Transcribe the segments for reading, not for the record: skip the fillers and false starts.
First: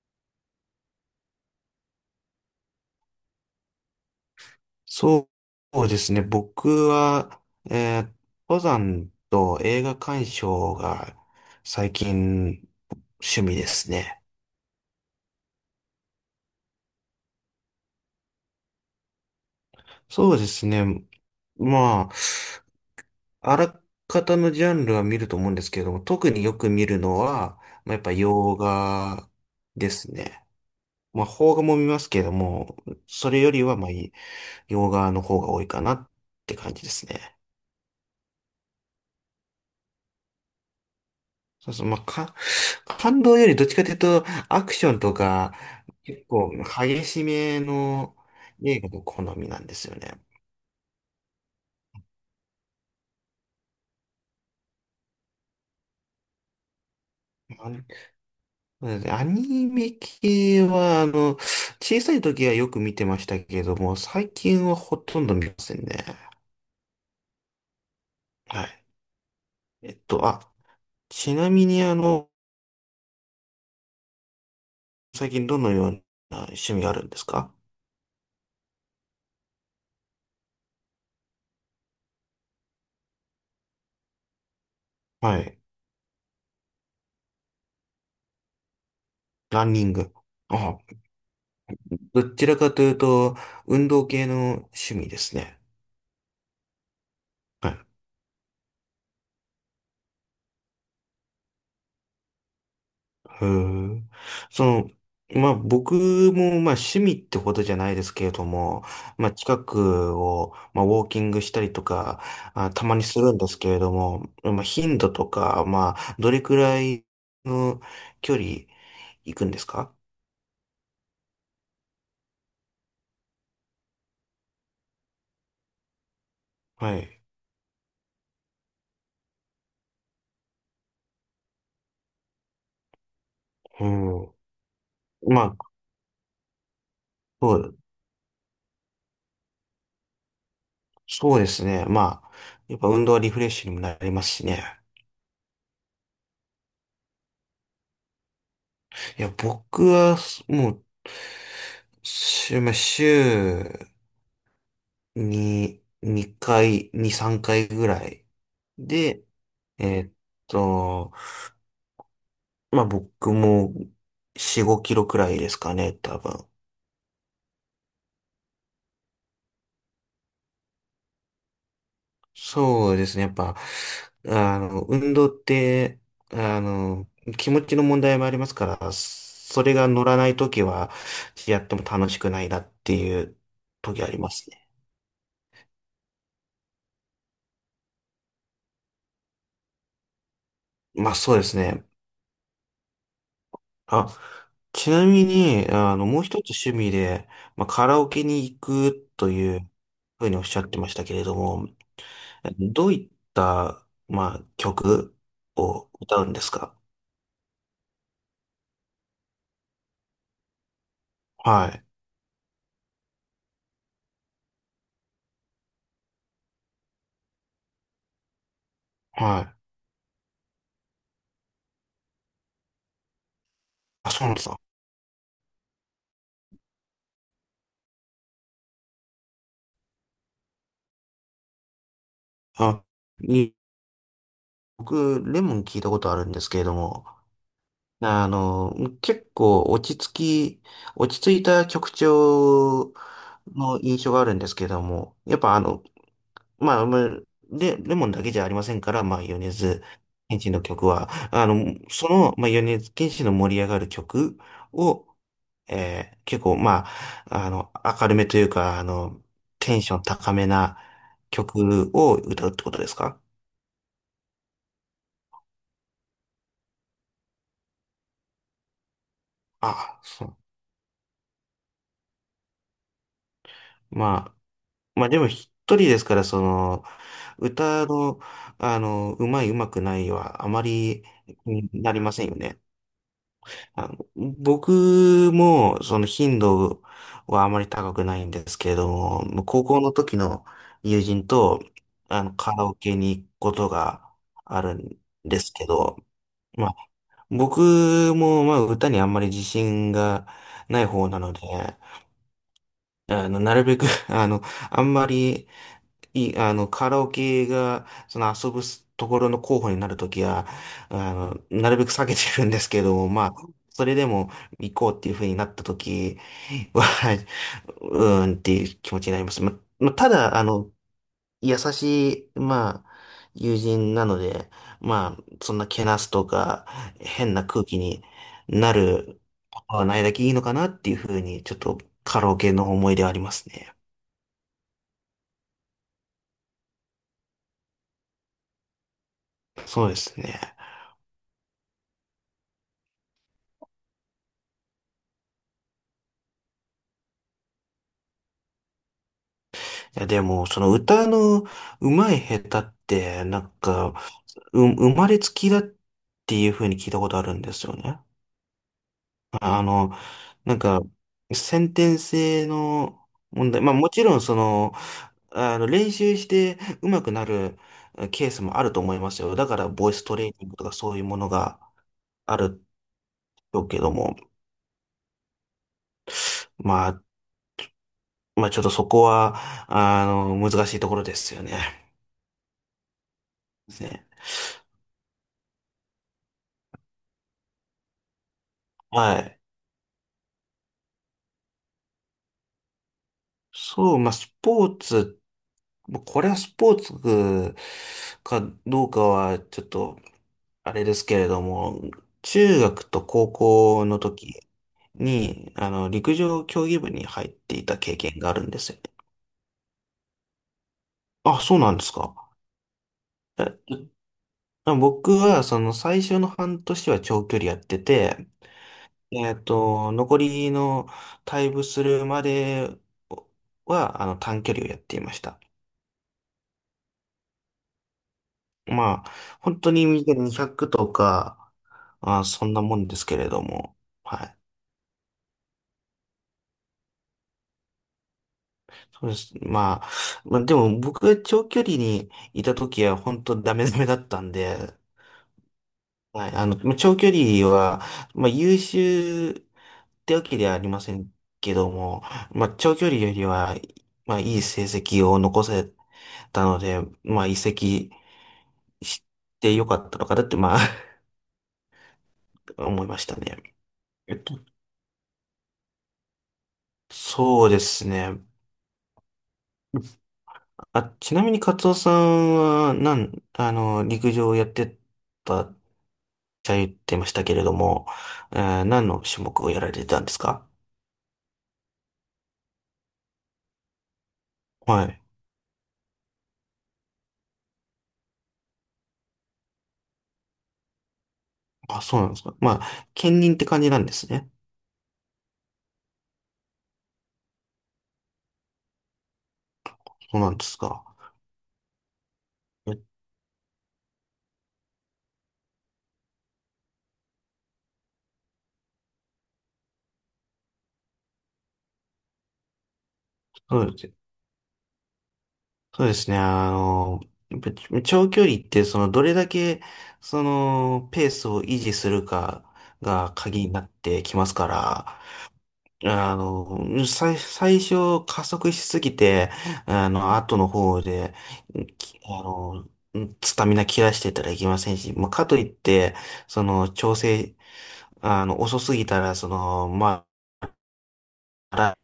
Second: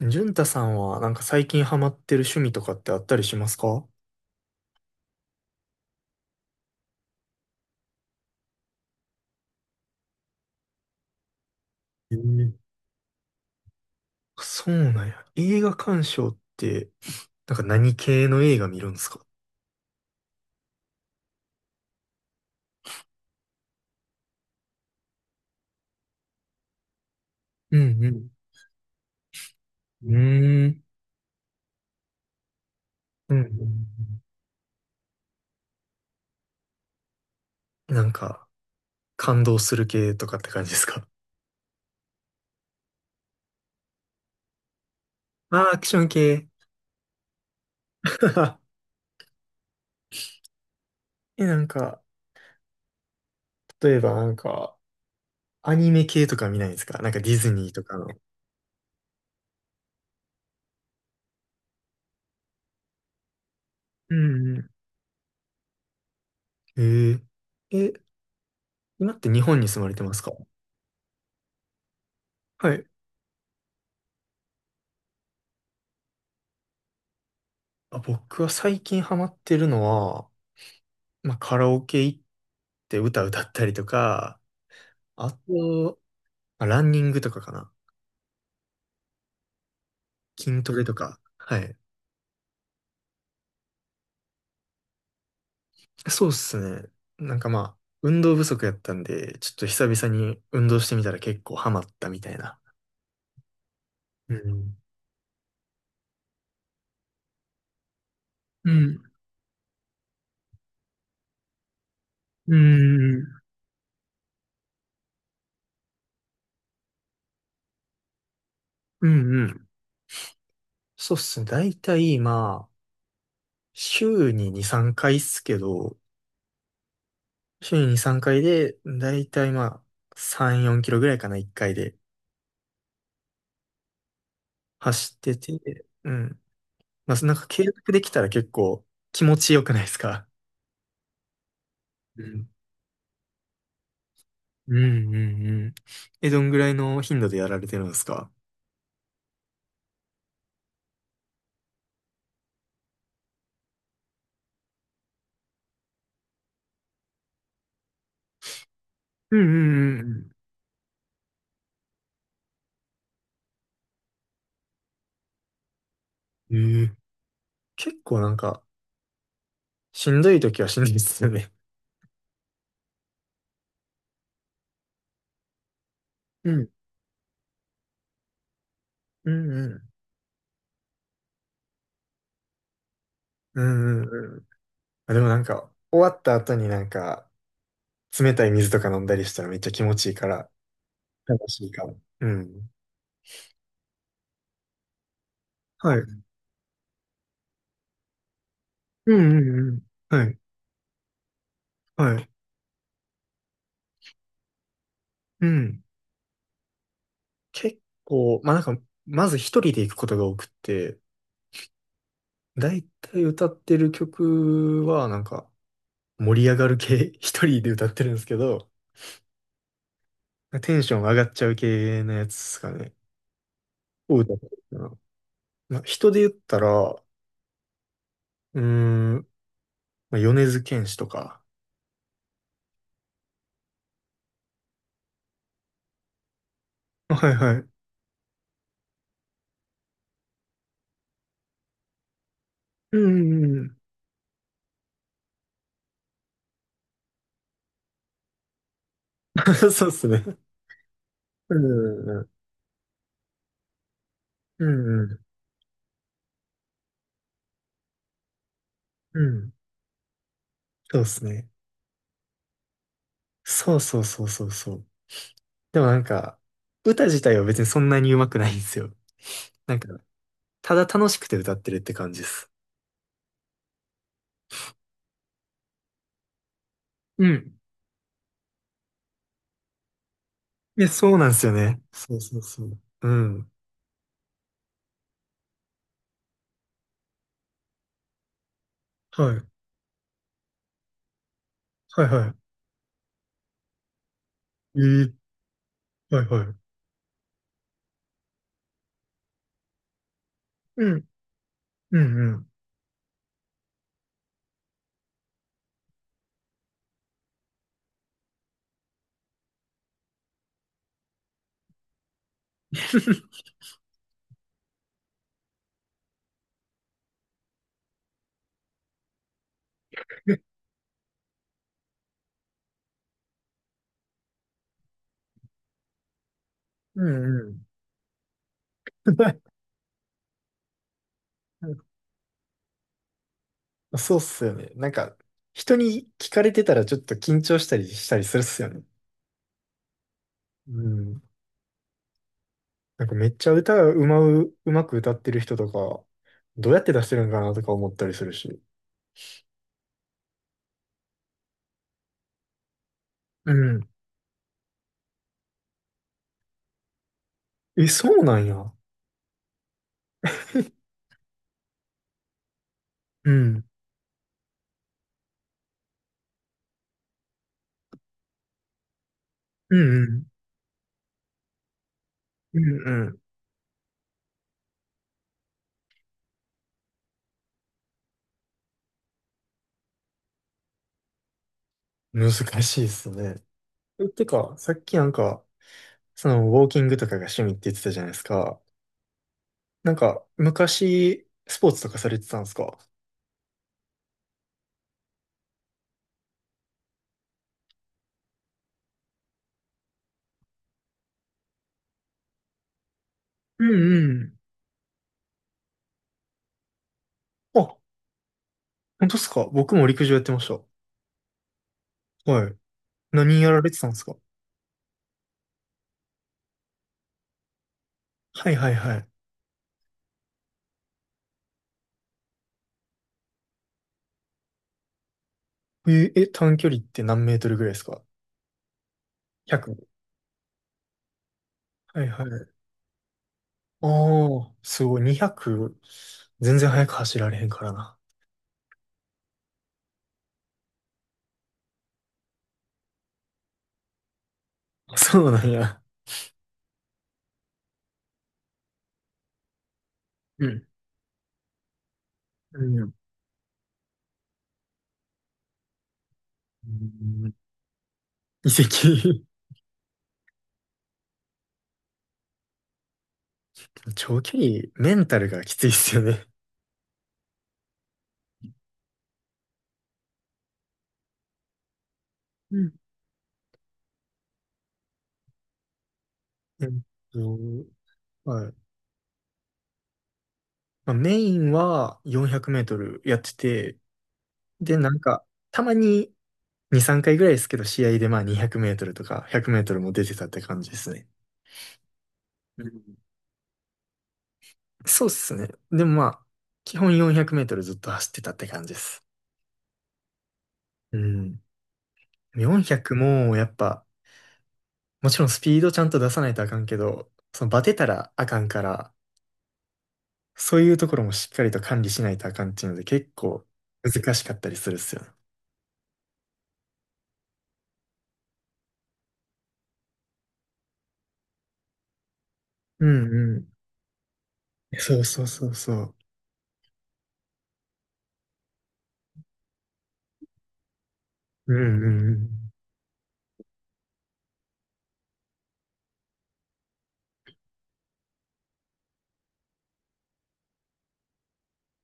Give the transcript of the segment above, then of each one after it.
潤太さんはなんか最近ハマってる趣味とかってあったりしますか？そうですね。僕は、えー登山と映画鑑賞が最えー近趣味ですね。そうなんや。映画鑑賞って、なんか何系の映画見るんですか？そうですね。まあ、あらかたのジャンルは見ると思うんですけれども、特によく見るのは、うまあ、やっんうぱん。洋画でうすね。ーん。まあ、邦画も見ますけれども、そうんれうよりは、まあ、ん。洋画の方が多いかなって感じですね。なんか感動する系とかって感じですか？そうそう、まあ、感動よりどっちかというと、アクションとか、ああー、アクション結系。構激しめの 映画の好みなんですよね。え、なんか、例えばなんか、アニメ系とか見ないですか？なんかディズニあーのとかの。そうですねアニメ系は、あの、小さい時はよく見てましたけれども、う最んう近ん。はほとんど見ませんね。ええ、え、はい。今って日本に住まえれってますと、か？あ、ちなみに、あの、はい。最近どのような趣味があるんですか？あ、僕は最近ハマってるのは、まあ、カラオケ行って歌歌ったりとか、あはい。と、まあ、ランニングとかかな。ランニング。筋トあ、レとか。はい。どちらかというと、運動系の趣味ですね。そうっすね。なんかまはあ、い、運動不足やったんで、ちょっと久々に運動してみたら結構ハマったみたいな。へえ。うそん。の、まあ僕もまあ趣味ってほどじゃないですけれどうも、ん。まあ近くをまあウォーキングしたりとか、うあ、たまにすん。るんですけれども、まあ頻度とか、まあどれくらいの距離うん。行くうんでん。すか？そうっすね。だいたいまあ、週に2、3回っすけど、はい。週に2、3回で、だいたいまあ、3、4キロぐらいかな、1回でうん。走ってまあ、て、うん。まあ、なんかそ継う、続できたら結構気持ちよくないですか？そうですね。うまあ、ん、やっぱ運動はリフレッシュにもなりますしうね。ん、うんうん。え、どんぐらいの頻度でやられてるんですか？いや、僕はもう、まあ週に、2、3回ぐらい。で、うんえうーっんと、まあ僕も4、5キロくらいですかね、多分。うんうん。ええ、結構なんか、しんどい時はしんどいですよね。そうですね、やっぱ、あの、運動って、うあん、の、気持ちの問題もありますから、うんそうれん。が乗らないときは、やっても楽しくないなっていううん時うありまんうん。すね。あ、でもなんか、終わった後になんか、冷たい水とか飲んだりしたらめっちゃ気持ちいいから、まあそうで楽すしいね。かも。うん。あ、ちなみに、はあい。うの、もんう一つ趣味で、まあ、カラオケに行くうといんううん。はふうにい。おっしゃってましたけれども、はい。どういった、まあ、曲うん。を歌うんですか？結構、まあなんか、まず一人で行くことが多くって、はい、だいたい歌ってる曲は、なんか、盛り上がる系、一人で歌ってるんですけど、はい。テンション上がっちゃう系のやつですかね。あ、をそうな歌んっでてすか。るかな。まあ、人で言ったら、うーん、まあ、米津玄師とか。あ、に、僕、レモン聞いたことあるんですけれども、はいはい。あの、結構落ち着き、落ち着いた曲調うんうんうん。の印象があるんですけれども、やっぱあの、まあ、で、レモンだけじゃありませんから、まあ、米 津そうっすね。玄師の曲は、あうんの、うそんうん。の、まあ、米津玄師の盛り上がる曲うんうを、ん。結構、まあ、あの、明るめというか、あうの、ん。テンション高めなそうっすね。曲を歌うってことですか？そうそうそうそうそう。でもなんか、歌自体は別にそんなに上手くないんですよ。なんか、あそう。ただ楽しくて歌ってるって感じです。まあ、まあでも一人ですから、その、うん、歌の、あの、うまくないは、あまいや、り、そうなんですよにね。なりまそうせんよそうね。そう。うん。あの、僕も、その頻度はあまり高くないんですけれども、はもうい。高校の時の友人と、はいあの、はカラオケに行くことがあるい。えんー、ですけど、はいはい。まあ、僕も、まあ、歌にあんまり自信がないうん。方なので、うんうん。あの、なるべく あの、あんまりい、あの、カラオケが、その遊ぶところの候補になるときは、あの、なるべく避けてるんですけども、まあ、それでも行こうっていうふうになったときは、うーんっていう気持ちになります。まあ、ただ、あの、優しい、まあ、友人なので、まあ、そんなけなすとか、う変んなう空ん。気になることはないだけいいのかなっていうふうに、ちょっと カラオケの思い出はありますね。そうっすよね。なんか、人に聞かれてたらちょっと緊張したりしたりするっすよね。そうですね。うん。なんかめっちゃ歌がうまく歌ってる人とか、どうやって出してるんかなとか思ったりするし。いや、でも、その歌の上手い下手って、なんうん。か、生まれつきだっていう風に聞いたことあるんですよえ、ね。そうなんや。あの、なんか、先天性のう問題。ん。まあもちろん、その、あの、練習して上手くなるケースもあると思いますよ。だから、うボイんスうトん。レーニングとかそういうものがあうるんけども、まあ、まあ、ちょっとそこは、あの、難しいところですよね。うん。難しいっすね。ですね。えてか、さっきなんか、その、ウォーキングとかが趣味って言ってたじゃないですか。はい。なんか、昔、スポーツとかされてたんですか？そう、まあ、スポーツまあこれはスポーツかどうかはちょっとあれですけれども、中学と高う校んのうん。時に、あの、陸上競技部に入っていあ、た経験があるんですよね。本当ですか？僕も陸上やってました。あ、そうなんですか。はい。何やられえてたんですか？僕は、その最初の半年は長距離やってて、はいはいはい。えっと、残りの退部するまでは、あの、短距離をやっていました。え、え、短距離って何メートルぐらいですか？ まあ、本当 100。に短い200とか、はいまはあ、そい。んなもんですけれども。あはい。あ、すごい。200、全然速く走られへんからな。そうです。まあ、でも僕が長距離にいた時は本当ダメダメだったんで、そうなんや。はい。あの、まあ長距離は、まあ、優秀ってわけうではあん。りませんけども、まあ、う長距ん。離よりは、まあ、いい成績を残せたのうで、まあ、ん、移籍移し籍。てよかったのかなって、まあ、思いましたね。えっ長距と、離、メンタルがきついっすよね。そうですね。あ、ちなみにカツオさんうん。は、あの、陸上をやってたっうて言っんてましたけと。れども、はい。何の種目をやられてたんですか？まあ、メインは400メートルやってて、で、はなんい。か、たまに2、3回ぐらいですけど、試合でまあ200メートルとか100メートルも出てたって感じですね。あ、そうなんですか。まうあ、ん、兼任って感じなんですね。そうっすね。でもまあ、基本400メートルずっと走ってたって感じです。そうなんですか。うん。400えもやっぱ、もちろんスピードちゃんと出さないとあかんけど、そのバテたらあかんから、そういうところもしっかりと管理しないとあかんっていうので結構そうですね。難しかったりするっすよね。そうですね。あの、やっぱり長距離って、その、どれだけ、その、ペースを維持するかうんがう鍵ん。になってきますかそら、うそうそうそう。あの、最初加速しすぎて、あの、後の方で、うんうきんうあん。の、スタミナ切らしてたらいけませんし、まあ、かといって、その、調整、あの、遅すぎたら、その、まあ、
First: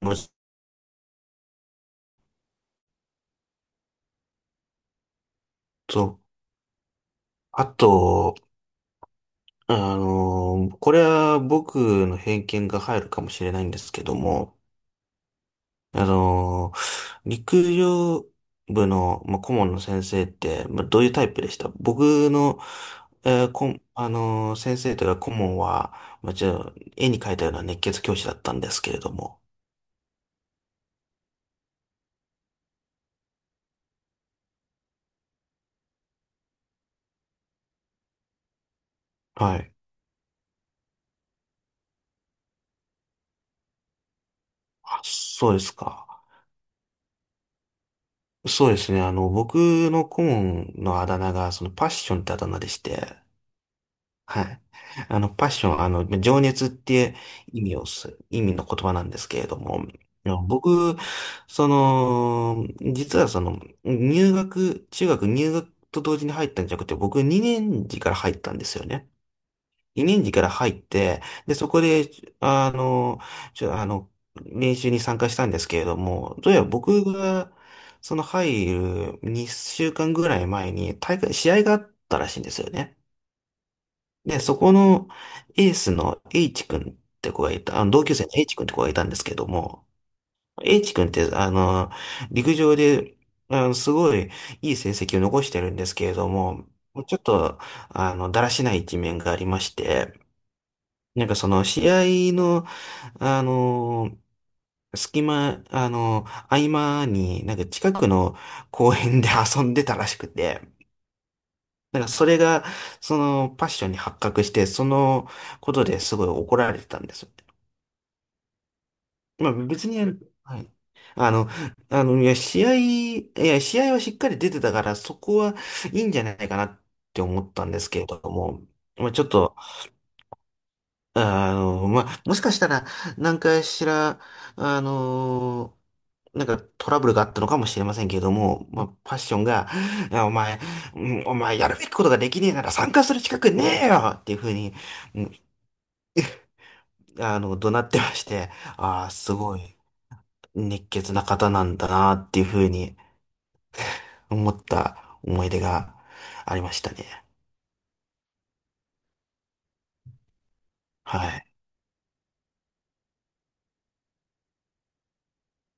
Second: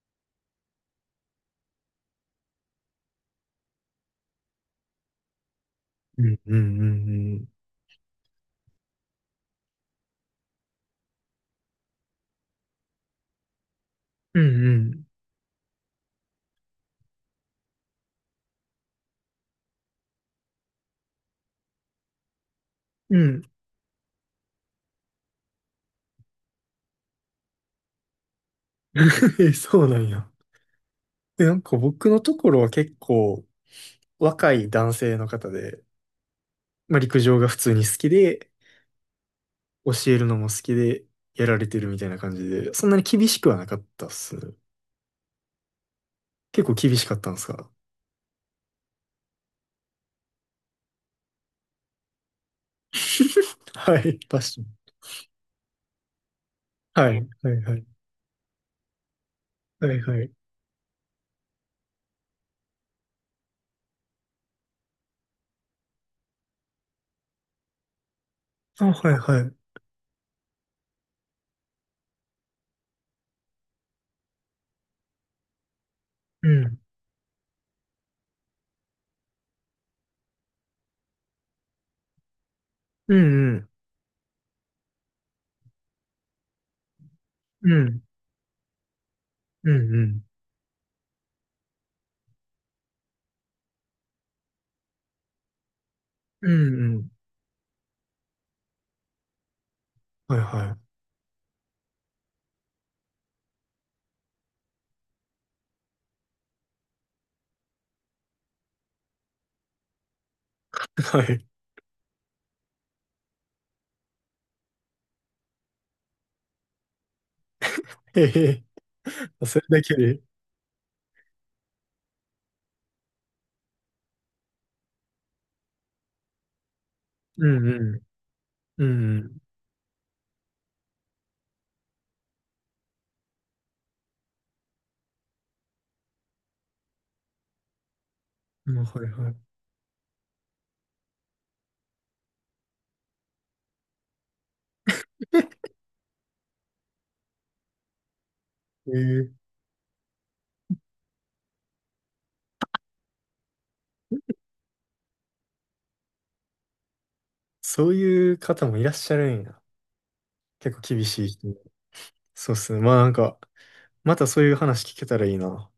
もうちょっと、うんうんうんうん。あと、あの、これは僕の偏見が入るかもしれないんですけどうも、んあのー陸上部の、まあ、顧問の先生って、まあ、どういうタイプでした？僕の、うんうん。えーこん、あのー先生というか顧問は、まあ、絵に描いたような熱血教師だったんですけれども。そうなんや。で、なんか僕のところは結構若い男性の方で、まあ陸上が普通に好きで、はい。教えるのも好きで、やられてるみたいな感じで、そんなに厳しくはなかったっすね。あ、そうですか。結構厳しかったんですか？ そうですね。あの、僕の顧問のあだ名が、そのパッションってあだ名でして、はい、確かはい。に。あの、パッション、あの、情熱っはてい、はい、意は味い。をす、意味の言葉なんですけれども、はい、はあい。の僕、その、実はその、入学、中学入学と同時に入ったんじゃなくて、僕2年次から入ったんですよあ、はね。い、はい。2年次から入って、で、そこで、あの、ちょ、あの、練習に参加したんですけれども、うどうやらん。僕が、その入る2週間ぐらい前に試合があったらしいんですよね。うん、うん。で、そこのエースの H 君って子がいうた、あのん、同級生の H 君って子がいたんですけどうん、も、うん。H 君って、あの、陸上で、あの、すごいいい成績を残してるんですけれどうも、ん、うん。ちょっと、あの、だらしない一面がありまして、はい、はなんかその試合の、あの、隙間、あの、合間に、なんか近くの公園で遊んでたらしくて、い。はい。なんかそれが、そのパッションに発覚して、そのことですごい怒られてたんですよ。へへ。まあそれだ別けに、で。はい。あの、いや、試合はしっかり出てたから、そこはいいんじゃないかなって思うったん、んうですけん。れども、うまあちょっん。と、あの、まあ、もしかしたら、何かしら、あの、なんかトラブルがあったのかもしれませんけれども、まあ、まあ、はいパッはションい。が、いやお前、うんお前やるべきことができねえなら参加する資格ねえよっていうふうに、うんあの、怒鳴ってまして、えああ、ー、すごい熱血な方なんだなっていうふうに思った思い出がありましたね。そういう方もいらっしゃるんや。結構厳しいは人。い。そうっすね。まあなんか、またそういう話聞けたらいいな。